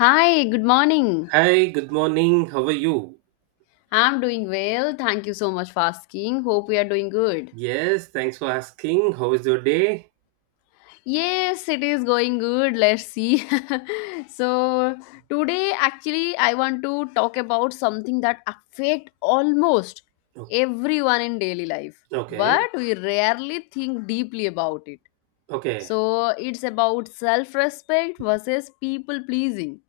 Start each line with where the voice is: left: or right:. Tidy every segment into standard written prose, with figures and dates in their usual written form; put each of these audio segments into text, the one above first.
left: Hi, good morning.
right: Hi, good morning. How are you?
left: I'm doing well. Thank you so much for asking. Hope we are doing good.
right: Yes, thanks for asking. How is your day?
left: Yes, it is going good. Let's see. so, today actually I want to talk about something that affect almost
right: O-
left: everyone in daily life,
right: Okay,
left: but we rarely think deeply about it.
right: okay.
left: So, it's about self-respect versus people pleasing.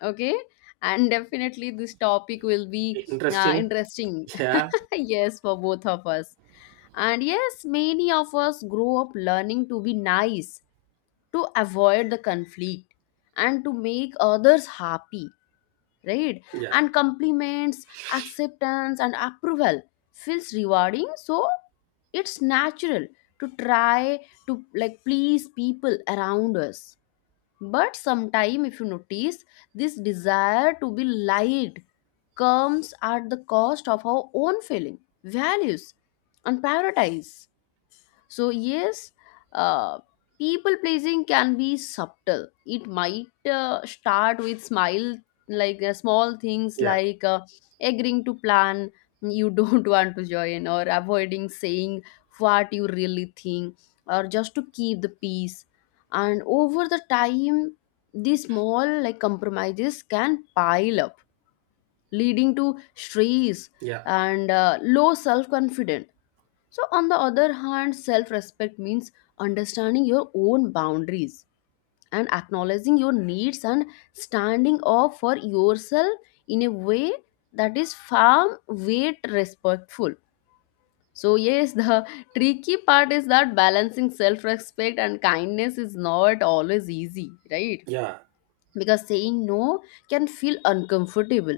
left: Okay? And definitely this topic will be
right: Interesting.
left: interesting.
right: Yeah,
left: Yes, for both of us. And yes, many of us grow up learning to be nice, to avoid the conflict, and to make others happy, right?
right: yeah,
left: And compliments, acceptance, and approval feels rewarding, so it's natural to try to like please people around us. But sometime if you notice, this desire to be liked comes at the cost of our own feeling, values, and priorities. So, yes, uh, people pleasing can be subtle. It might start with smile, like small things
right: yeah,
left: like agreeing to plan you don't want to join, or avoiding saying what you really think, or just to keep the peace. And over the time, these small like compromises can pile up leading to stress
right: yeah,
left: and low self confidence. So, on the other hand, self respect means understanding your own boundaries and acknowledging your needs and standing up for yourself in a way that is firm, weight, respectful. So, yes, the tricky part is that balancing self respect and kindness is not always easy, right?
right: yeah.
left: Because saying no can feel uncomfortable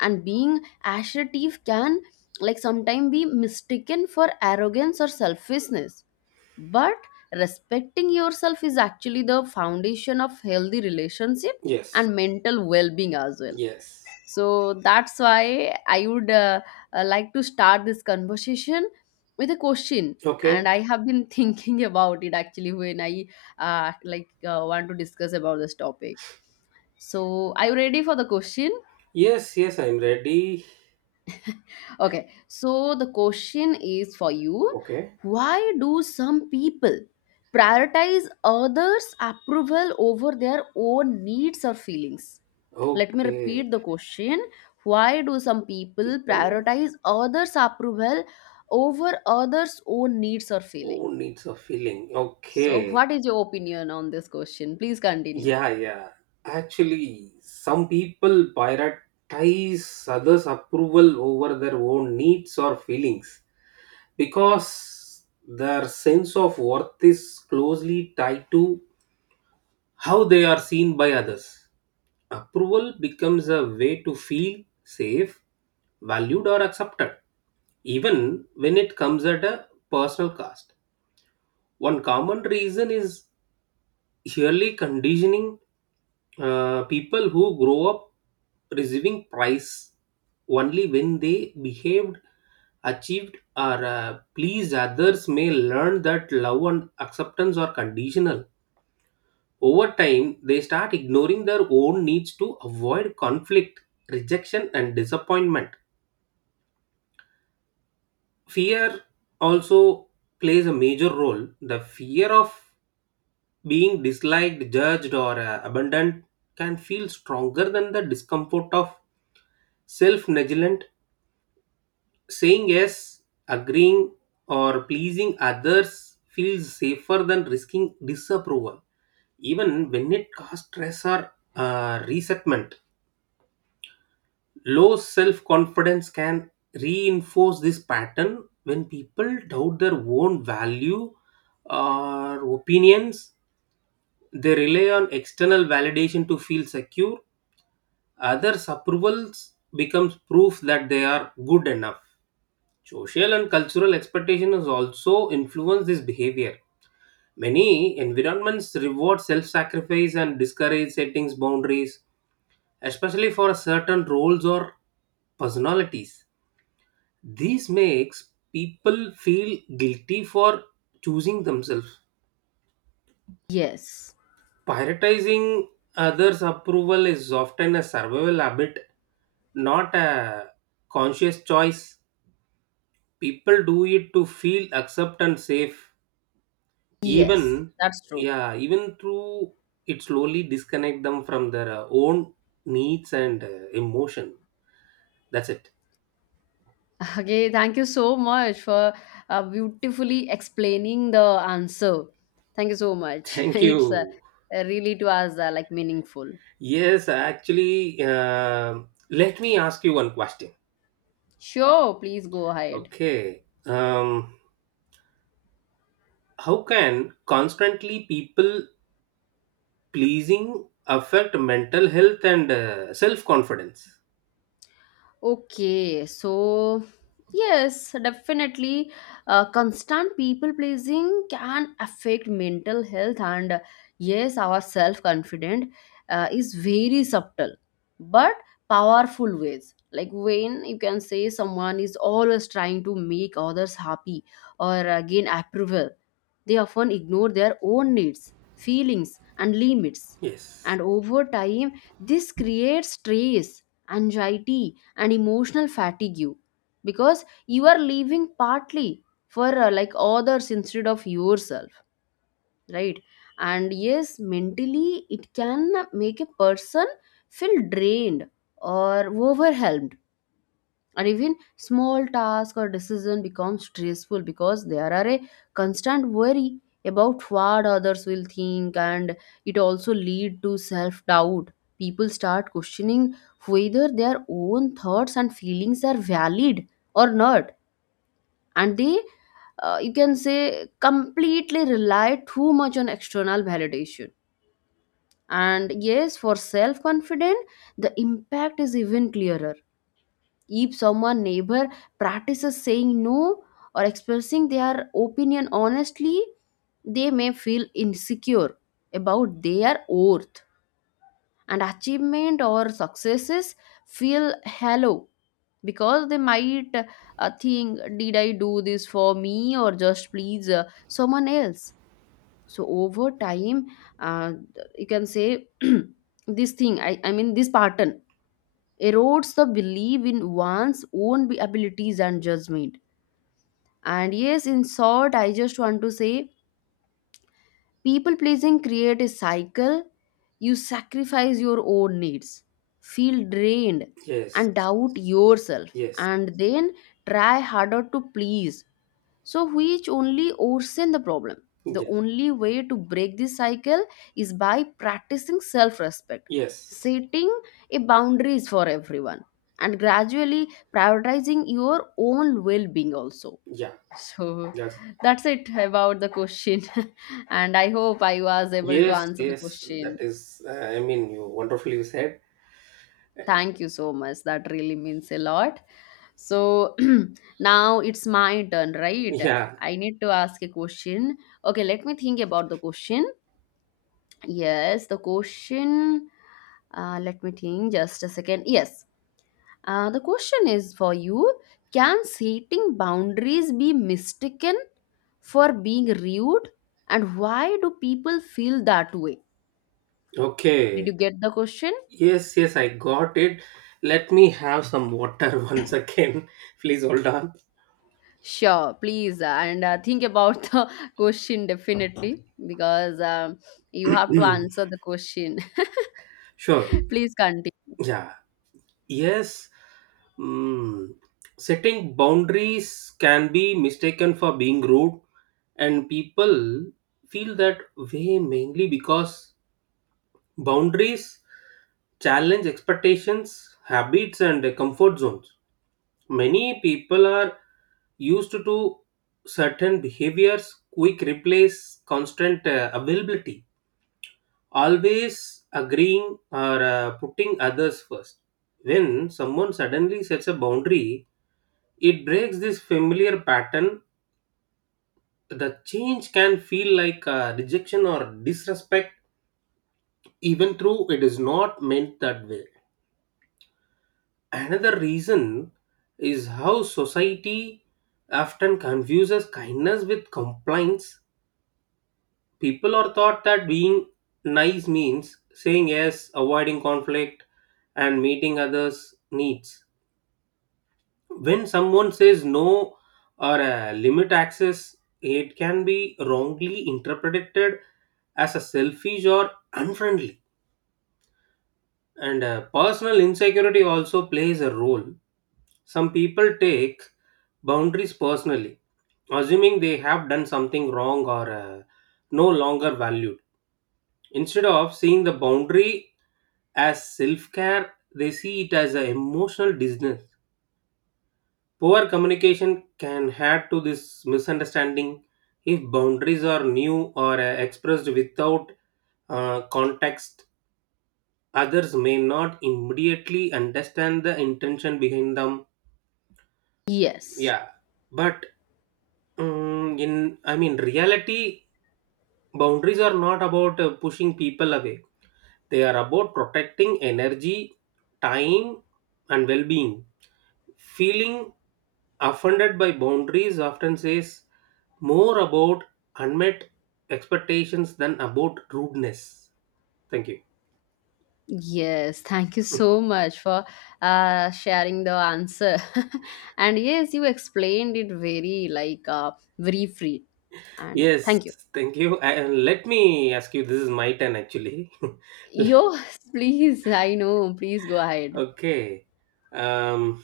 left: and being assertive can like sometimes be mistaken for arrogance or selfishness, but respecting yourself is actually the foundation of healthy relationship
right: Yes,
left: and mental well-being as well.
right: yes.
left: So that's why I would like to start this conversation with a question,
right: Okay.
left: and I have been thinking about it actually when I like want to discuss about this topic. So are you ready for the question?
right: Yes, yes, I'm ready.
left: Okay, so the question is for you,
right: Okay,
left: why do some people prioritize others' approval over their own needs or feelings? Let me
right: okay.
left: repeat the question. Why do some people
right: People
left: prioritize others' approval over others' own needs or feeling?
right: who needs a feeling.
left: So,
right: Okay.
left: what is your opinion on this question? Please continue.
right: Yeah, yeah. Actually, some people prioritize others' approval over their own needs or feelings, because their sense of worth is closely tied to how they are seen by others. Approval becomes a way to feel safe, valued, or accepted, even when it comes at a personal cost. One common reason is yearly conditioning. People who grow up receiving praise only when they behaved, achieved, or pleased others may learn that love and acceptance are conditional. Over time, they start ignoring their own needs to avoid conflict, rejection, and disappointment. Fear also plays a major role. The fear of being disliked, judged, or abandoned can feel stronger than the discomfort of self negligent. Saying yes, agreeing, or pleasing others feels safer than risking disapproval, even when it causes stress or resentment. Low self confidence can reinforce this pattern when people doubt their own value or opinions. They rely on external validation to feel secure. Others' approvals becomes proof that they are good enough. Social and cultural expectation has also influenced this behavior. Many environments reward self-sacrifice and discourage settings boundaries, especially for certain roles or personalities. This makes people feel guilty for choosing themselves.
left: Yes,
right: Prioritizing others' approval is often a survival habit, not a conscious choice. People do it to feel accepted and safe,
left: yes,
right: even,
left: that's true.
right: yeah, even through it slowly disconnect them from their own needs and emotion. That's it.
left: Okay, thank you so much for beautifully explaining the answer. Thank you so much.
right: Thank
left: It's
right: you.
left: really to us like meaningful.
right: Yes, actually, let me ask you one question.
left: Sure, please go ahead.
right: Okay, how can constantly people pleasing affect mental health and self confidence?
left: Okay, so yes, definitely, constant people pleasing can affect mental health, and yes, our self confident is very subtle but powerful ways. Like when you can say someone is always trying to make others happy or gain approval, they often ignore their own needs, feelings, and limits.
right: Yes,
left: And over time, this creates stress, anxiety, and emotional fatigue because you are living partly for like others instead of yourself, right? And yes, mentally, it can make a person feel drained or overwhelmed, and even small task or decision becomes stressful because there are a constant worry about what others will think. And it also lead to self doubt. People start questioning whether their own thoughts and feelings are valid or not, and they you can say completely rely too much on external validation. And yes, for self confident the impact is even clearer. If someone neighbor practices saying no or expressing their opinion honestly, they may feel insecure about their worth, and achievement or successes feel hollow because they might think, did I do this for me or just please someone else? So over time, uh, you can say this thing, I mean this pattern erodes the belief in one's own abilities and judgment. And yes, in short, I just want to say people pleasing create a cycle. You sacrifice your own needs, feel drained,
right: yes,
left: and doubt yourself,
right: yes,
left: and then try harder to please, so which only worsen the problem. The
right: yes,
left: only way to break this cycle is by practicing self respect,
right: yes,
left: setting a boundaries for everyone, and gradually prioritizing your own well being also.
right: yeah.
left: So,
right: Yes.
left: that's it about the question. And I hope I was able to
right: Yes,
left: answer the
right: yes, that
left: question.
right: is, I mean, you wonderfully said.
left: Thank you so much. That really means a lot. So now it's my turn, right?
right: Yeah,
left: I need to ask a question. Okay, let me think about the question. Yes, the question. Let me think just a second. Yes, the question is for you. Can setting boundaries be mistaken for being rude? And why do people feel that way? Did you
right: okay.
left: get the question?
right: Yes, yes, I got it. Let me have some water once again. Please hold on.
left: Sure, please, and think about the question definitely because you have to answer the question.
right: Sure,
left: Please continue.
right: yeah. Yes, mm, setting boundaries can be mistaken for being rude, and people feel that way mainly because boundaries challenge expectations, habits, and comfort zones. Many people are used to certain behaviors, quick replace, constant availability, always agreeing or putting others first. When someone suddenly sets a boundary, it breaks this familiar pattern. The change can feel like rejection or disrespect, even though it is not meant that way. Another reason is how society often confuses kindness with compliance. People are taught that being nice means saying yes, avoiding conflict, and meeting others' needs. When someone says no or limit access, it can be wrongly interpreted as a selfish or unfriendly. And personal insecurity also plays a role. Some people take boundaries personally, assuming they have done something wrong or no longer valued. Instead of seeing the boundary as self care, they see it as an emotional distance. Poor communication can add to this misunderstanding if boundaries are new or expressed without context. Others may not immediately understand the intention behind them.
left: Yes,
right: Yeah, but mm in I mean, reality, boundaries are not about pushing people away. They are about protecting energy, time, and well-being. Feeling offended by boundaries often says more about unmet expectations than about rudeness. Thank you.
left: yes, thank you so much for sharing the answer. And yes, you explained it very like very free, and
right: Yes,
left: thank you.
right: thank you. And let me ask you, this is my turn actually.
left: Yo, please, I know, please go ahead.
right: Okay. Um,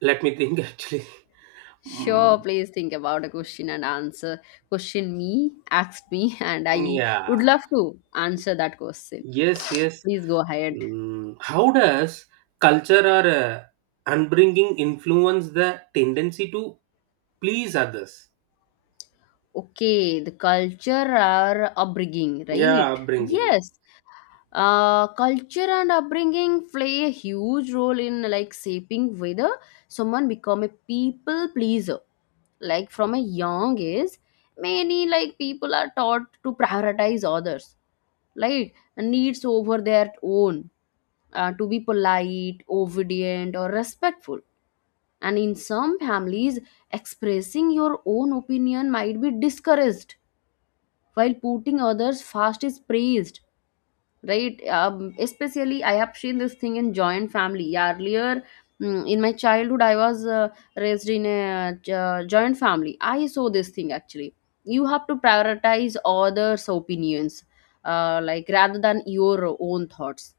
right: let me think actually.
left: Sure,
right: Mm,
left: please think about a question and answer. Question me, ask me, and I
right: yeah.
left: would love to answer that question.
right: Yes, yes.
left: Please go ahead.
right: How does culture or upbringing influence the tendency to please others?
left: Okay, the culture or upbringing,
right: Yeah,
left: right?
right: upbringing.
left: Yes. Culture and upbringing play a huge role in like shaping whether someone become a people pleaser. Like from a young age, many like people are taught to prioritize others, like needs over their own, to be polite, obedient, or respectful. And in some families, expressing your own opinion might be discouraged, while putting others first is praised. Right? Especially, I have seen this thing in joint family. Earlier, mm, in my childhood, I was raised in a joint family. I saw this thing actually. You have to prioritize others' opinions, like rather than your own thoughts.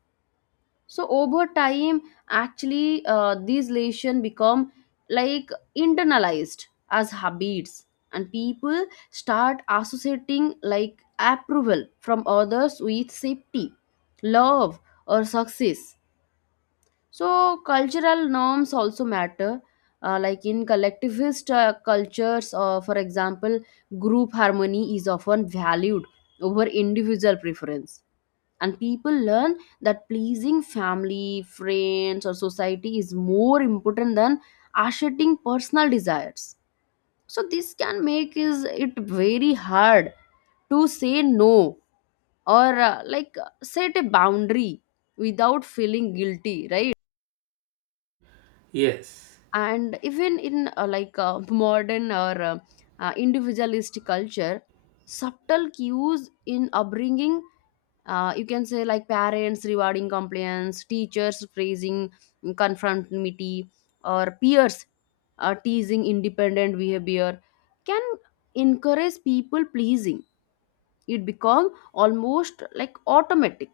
left: So over time, actually, these lesions become like internalized as habits, and people start associating like approval from others with safety, love, or success. So cultural norms also matter. Like in collectivist cultures, for example, group harmony is often valued over individual preference, and people learn that pleasing family friends or society is more important than asserting personal desires. So this can make is it very hard to say no or like set a boundary without feeling guilty, right?
right: Yes.
left: And even in like modern or individualist culture, subtle cues in upbringing, you can say like parents rewarding compliance, teachers praising, mm, conformity, or peers teasing independent behavior can encourage people pleasing. It become almost like automatic,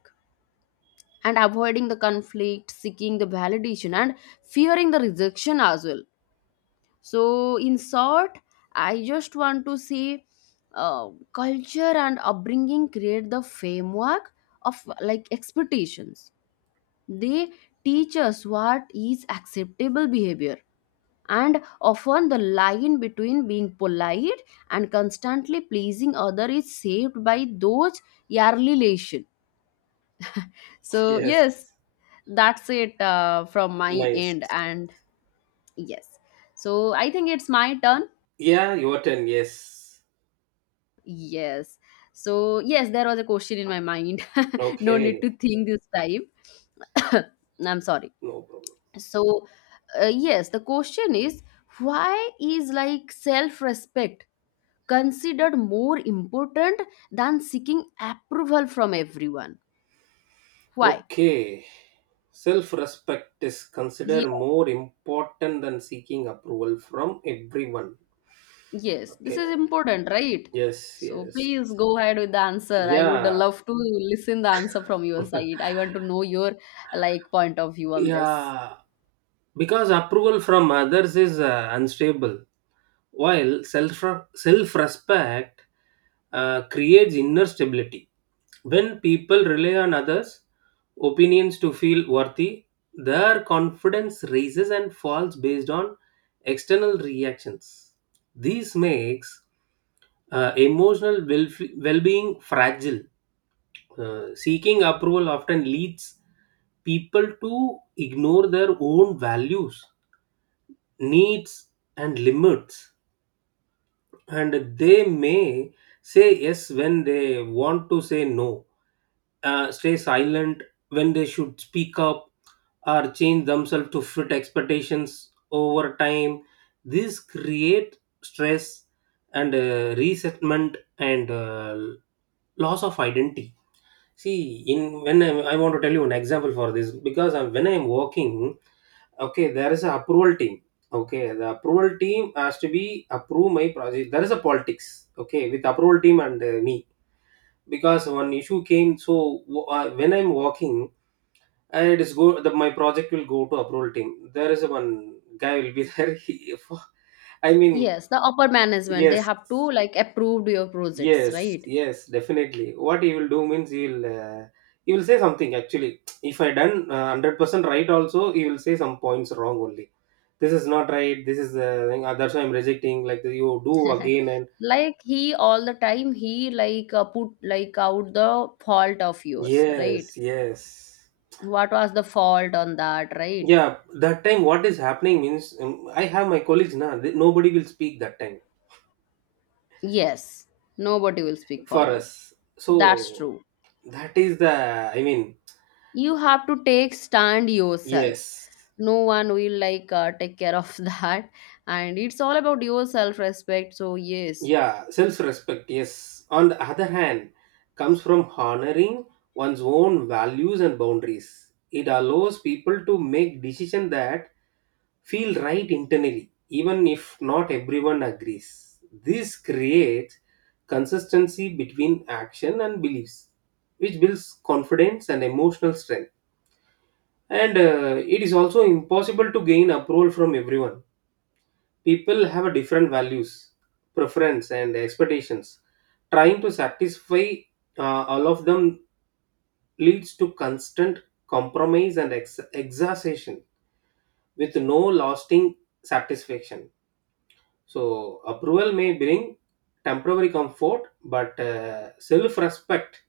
left: and avoiding the conflict, seeking the validation, and fearing the rejection as well. So in short, I just want to say culture and upbringing create the framework of like expectations. They teach us what is acceptable behavior, and often the line between being polite and constantly pleasing other is saved by those yearly relation. So
right: Yes.
left: yes, that's it from my
right: Nice.
left: end, and yes. So I think it's my turn.
right: Yeah, your turn. Yes.
left: Yes. So yes, there was a question in my mind. No need
right: Okay.
left: to think this time. I'm sorry.
right: No problem.
left: So yes, the question is, why is like self respect considered more important than seeking approval from everyone? Why?
right: Okay. Self respect is
left: Yeah,
right: considered more important than seeking approval from everyone.
left: yes, this is
right: Okay.
left: important, right?
right: Yes.
left: So
right: Yes.
left: please go ahead with the answer. I would
right: Yeah.
left: love to listen the answer from your side. I want to know your like point of view on this.
right: Yeah. Because approval from others is unstable, while self respect creates inner stability. When people rely on others' opinions to feel worthy, their confidence rises and falls based on external reactions. This makes emotional well being fragile. Seeking approval often leads people to ignore their own values, needs, and limits, and they may say yes when they want to say no, stay silent when they should speak up, or change themselves to fit expectations over time. This create stress and resentment and loss of identity. See, I want to tell you an example for this, because when I'm working, okay, there is a approval team. Okay, the approval team has to be approve my project. There is a politics. Okay, with approval team and me, because one issue came. So when I'm working and it is go the my project will go to approval team. There is one guy will be there. He, for, I mean,
left: Yes, the upper management, they
right: Yes,
left: have to like approve your projects,
right: yes,
left: right?
right: yes, definitely. What he will do means he will say something. Actually, if I done 100% right, also he will say some points wrong only. This is not right. This is the thing. That's why I'm rejecting. Like you do again and
left: Like he all the time he like put like out the fault of yours, right?
right: yes, yes.
left: What was the fault on that, right?
right: Yeah, that time what is happening means, I have my colleagues now. Nobody will speak that time
left: Yes, nobody will speak for
right: for
left: you.
right: us.
left: That's
right: So
left: true.
right: that is the, I mean,
left: You have to take stand yourself.
right: yes,
left: No one will like take care of that, and it's all about your self respect, so yes.
right: yeah, self respect, yes. On the other hand, comes from honoring one's own values and boundaries. It allows people to make decisions that feel right internally, even if not everyone agrees. This creates consistency between action and beliefs, which builds confidence and emotional strength. And it is also impossible to gain approval from everyone. People have a different values, preference, and expectations. Trying to satisfy all of them leads to constant compromise and exhaustion with no lasting satisfaction. So approval may bring temporary comfort, but self-respect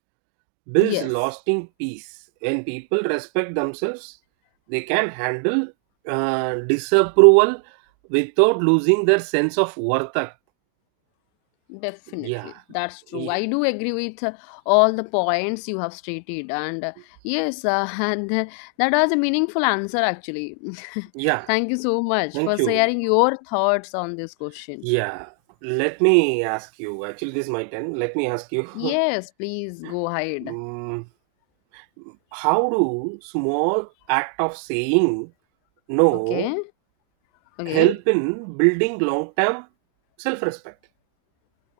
right: builds
left: Yes.
right: lasting peace. When people respect themselves, they can handle disapproval without losing their sense of worth. yeah
left: Definitely, that's true.
right: Ye-
left: I do agree with all the points you have stated, and yes, and that was a meaningful answer actually.
right: Yeah,
left: Thank you so much
right: thank
left: for
right: you.
left: sharing your thoughts on this question.
right: Yeah, let me ask you. Actually, this is my turn. Let me ask you.
left: Yes, please go ahead.
right: mm, how do small act of saying no
left: Okay, okay.
right: help in building long-term self-respect?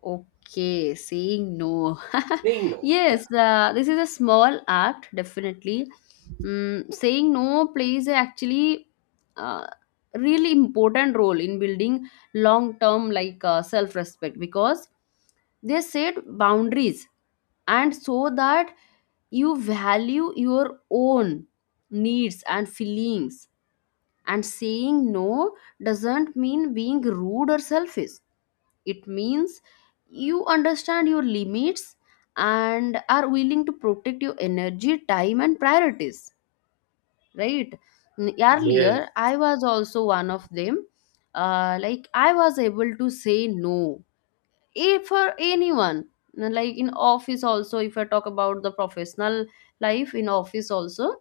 left: Okay, saying no.
right: Saying no. Yeah.
left: Yes, this is a small act, definitely. Mm, saying no plays a actually uh, really important role in building long-term like self-respect, because they set boundaries and so that you value your own needs and feelings. And saying no doesn't mean being rude or selfish. It means you understand your limits and are willing to protect your energy, time, and priorities, right? Mm,
right: Yes.
left: earlier, I was also one of them. Like, I was able to say no if for anyone. Like in office also, if I talk about the professional life in office also,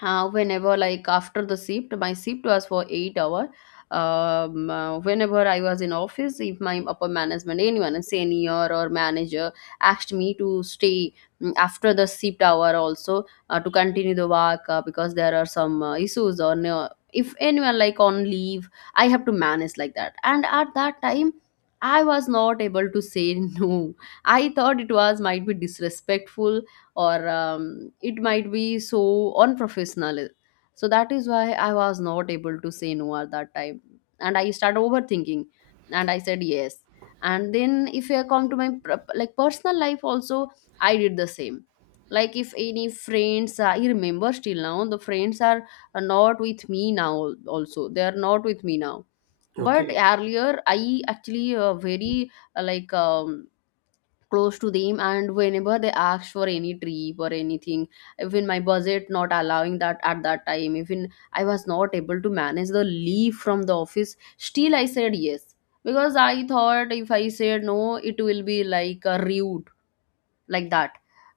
left: whenever like after the shift my shift was for 8 hour whenever I was in office, if my upper management, anyone, a senior or manager asked me to stay after the shift hour also to continue the work because there are some issues or no, if anyone like on leave, I have to manage like that. And at that time I was not able to say no. I thought it was might be disrespectful, or it might be so unprofessional, so that is why I was not able to say no at that time, and I started overthinking and I said yes. And then if I come to my like personal life also, I did the same. Like if any friends, I remember still now, the friends are not with me now, also they are not with me now. But
right: Okay.
left: earlier I actually very uh, like um, close to them, and whenever they ask for any trip or anything, even my budget not allowing that, at that time even I was not able to manage the leave from the office, still I said yes. Because I thought if I said no it will be like a rude, like that.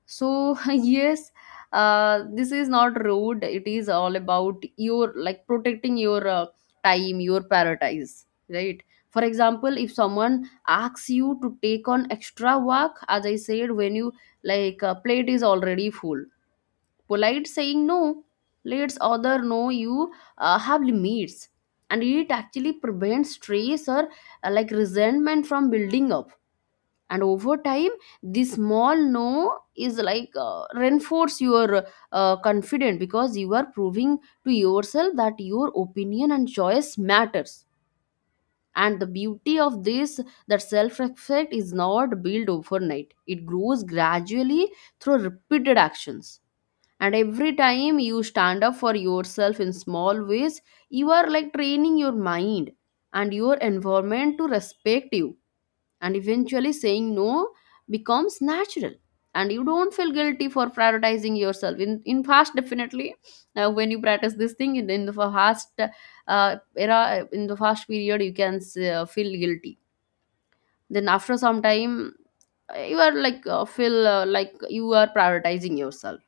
left: So yes, this is not rude, it is all about your like protecting your time, your paradise, right? For example, if someone asks you to take on extra work, as I said, when you like a plate is already full, polite saying no lets other know you have limits, and it actually prevents stress or like resentment from building up. And over time this small no is like reinforce your confidence, because you are proving to yourself that your opinion and choice matters. And the beauty of this, that self respect is not built overnight, it grows gradually through repeated actions. And every time you stand up for yourself in small ways, you are like training your mind and your environment to respect you. And eventually saying no becomes natural, and you don't feel guilty for prioritizing yourself in past, definitely. When you practice this thing in the fast era, in the fast period, you can feel guilty. Then after some time you are like feel like you are prioritizing yourself.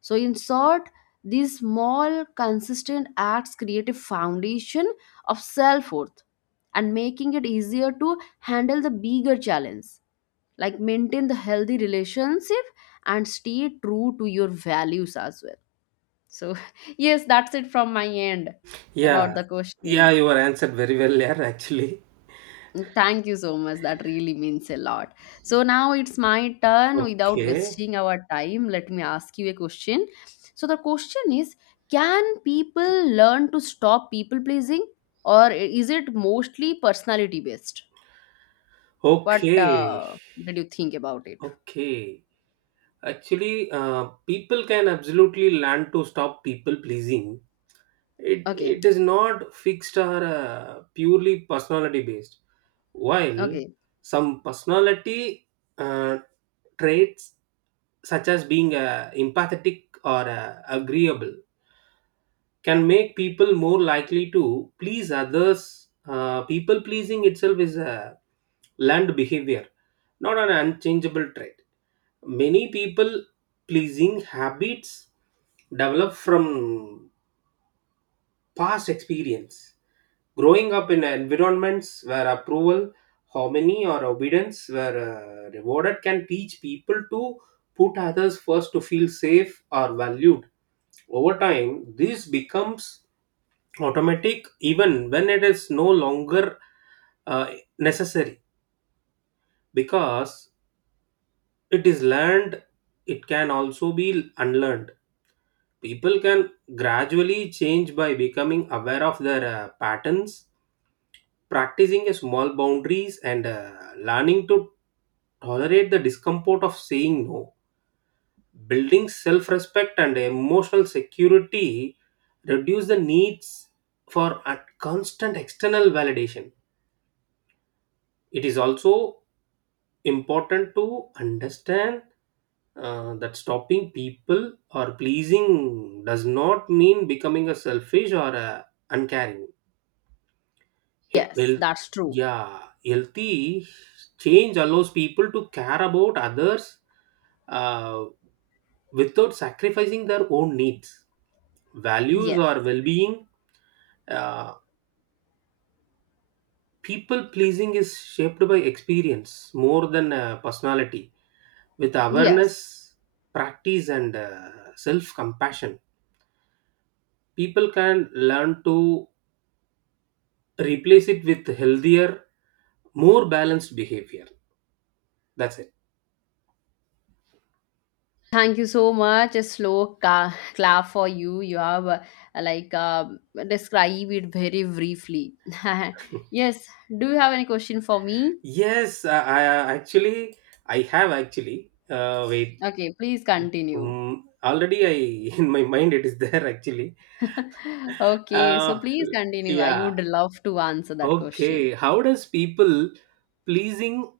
left: So in short, these small consistent acts create a foundation of self-worth, and making it easier to handle the bigger challenge, like maintain the healthy relationship and stay true to your values as well. So yes, that's it from my end about
right: Yeah.
left: the
right: Yeah,
left: question.
right: you were answered very well there, actually.
left: Thank you so much, that really means a lot. So now it's my turn. Without
right: Okay.
left: wasting our time, let me ask you a question. So the question is, can people learn to stop people pleasing, or is it mostly personality based? What
right: Okay.
left: did you think about it?
right: Okay. Actually, people can absolutely learn to stop people pleasing. it
left: Okay,
right: it is not fixed or purely personality based, while
left: okay.
right: some personality uh, traits such as being empathetic or agreeable can make people more likely to please others. People pleasing itself is a learned behavior, not an unchangeable trait. Many people pleasing habits develop from past experience. Growing up in environments where approval, harmony, or obedience were rewarded can teach people to put others first to feel safe or valued. Over time, this becomes automatic even when it is no longer uh, necessary. Because it is learned, it can also be unlearned. People can gradually change by becoming aware of their patterns, practicing a small boundaries, and learning to tolerate the discomfort of saying no, building self-respect and emotional security, reduce the needs for a constant external validation. It is also important to understand that stopping people or pleasing does not mean becoming a selfish or uncaring.
left: Yes,
right: Well,
left: that's true.
right: yeah, healthy change allows people to care about others uh, without sacrificing their own needs, values,
left: Yes,
right: or well being. Uh, People pleasing is shaped by experience more than personality. With
left: yes.
right: awareness, practice, and self compassion, people can learn to replace it with healthier, more balanced behavior. That's it.
left: Thank you so much. A slow clap for you. You have like um describe it very briefly. Yes. Do you have any question for me?
right: Yes, I actually, I have actually wait,
left: Okay, please continue.
right: already I in my mind it is there actually.
left: Okay, so
right: uh,
left: please continue. I
right: yeah,
left: would love to answer that question.
right: okay. How does people pleasing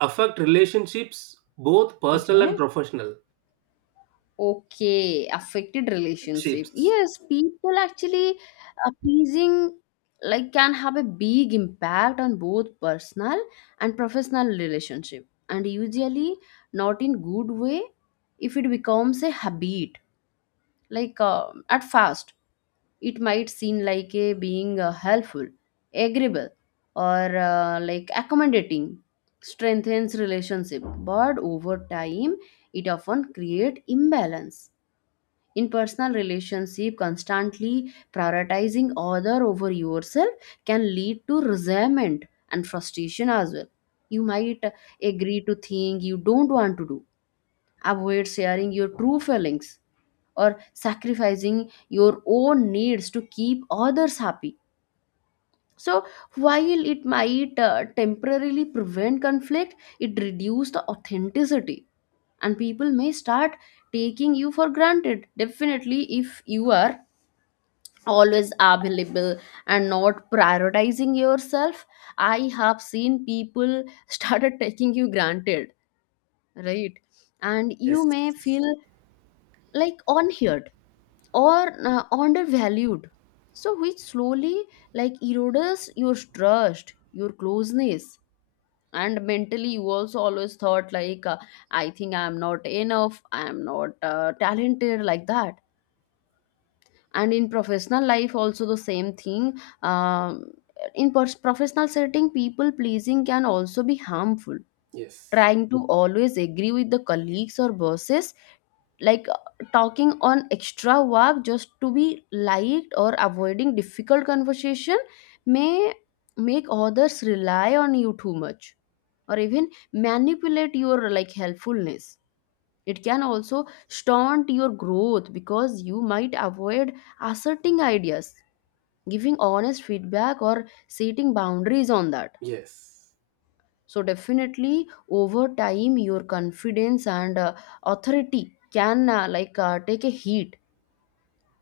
right: affect relationships, both personal and
left: Okay.
right: professional?
left: Okay, affected relationship.
right: Chips.
left: Yes, people actually pleasing like can have a big impact on both personal and professional relationship, and usually not in good way if it becomes a habit. Like at first, it might seem like a being helpful, agreeable, or like accommodating strengthens relationship, but over time it often create imbalance. In personal relationship, constantly prioritizing other over yourself can lead to resentment and frustration as well. You might agree to things you don't want to do, avoid sharing your true feelings, or sacrificing your own needs to keep others happy. So, while it might temporarily prevent conflict, it reduces the authenticity, and people may start taking you for granted. Definitely, if you are always available and not prioritizing yourself, I have seen people started taking you granted, right? And
right: Yes,
left: you may feel like unheard or undervalued, so which slowly like erodes your trust, your closeness. And mentally you also always thought like I think I am not enough, I am not talented, like that. And in professional life also the same thing. um, in professional setting, people pleasing can also be harmful.
right: yes,
left: Trying to always agree with the colleagues or bosses, like talking on extra work just to be liked, or avoiding difficult conversation may make others rely on you too much, or even manipulate your like helpfulness. It can also stunt your growth because you might avoid asserting ideas, giving honest feedback, or setting boundaries on that.
right: yes,
left: So, definitely over time, your confidence and authority can take a hit,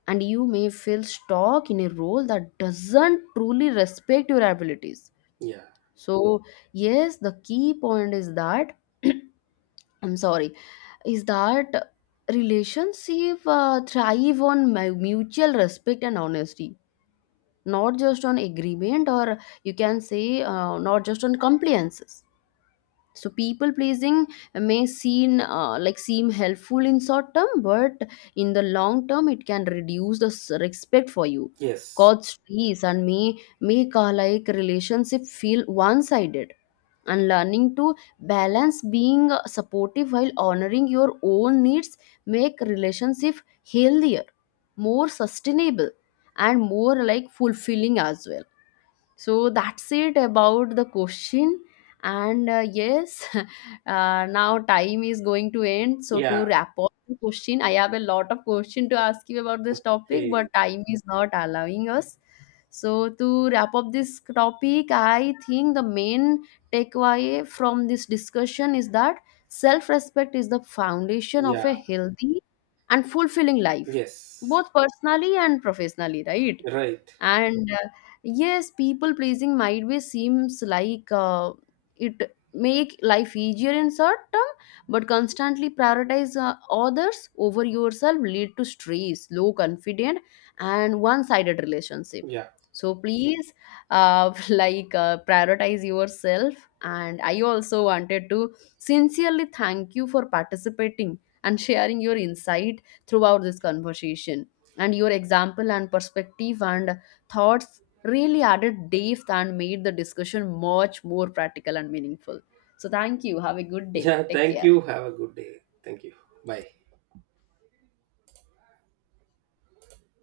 left: and you may feel stuck in a role that doesn't truly respect your abilities.
right: yeah,
left: So, yes, the key point is that I'm sorry, is that relationship thrive on mutual respect and honesty, not just on agreement, or you can say not just on compliances. So people pleasing may seem seem helpful in short term, but in the long term it can reduce the respect for you,
right: yes,
left: cause stress, and may make a like relationship feel one sided. And learning to balance being supportive while honoring your own needs make relationship healthier, more sustainable, and more like fulfilling as well. So that's it about the question. And yes, now time is going to end. So to
right: yeah.
left: wrap up the question, I have a lot of question to ask you about this topic,
right: Okay.
left: but time is not allowing us. So to wrap up this topic, I think the main takeaway from this discussion is that self-respect is the foundation of a
right: Yeah.
left: healthy and fulfilling life,
right: Yes.
left: both personally and professionally, right?
right: Right.
left: And yes, people pleasing might be seems like it make life easier in short term, but constantly prioritize others over yourself lead to stress, low confident, and one sided relationship.
right: Yeah.
left: So please like prioritize yourself. And I also wanted to sincerely thank you for participating and sharing your insight throughout this conversation. And your example and perspective and thoughts really added depth and made the discussion much more practical and meaningful. So, thank you. Have a good day.
right: Yeah,
left: Take
right: thank
left: care.
right: you. Have a good day. Thank you. Bye.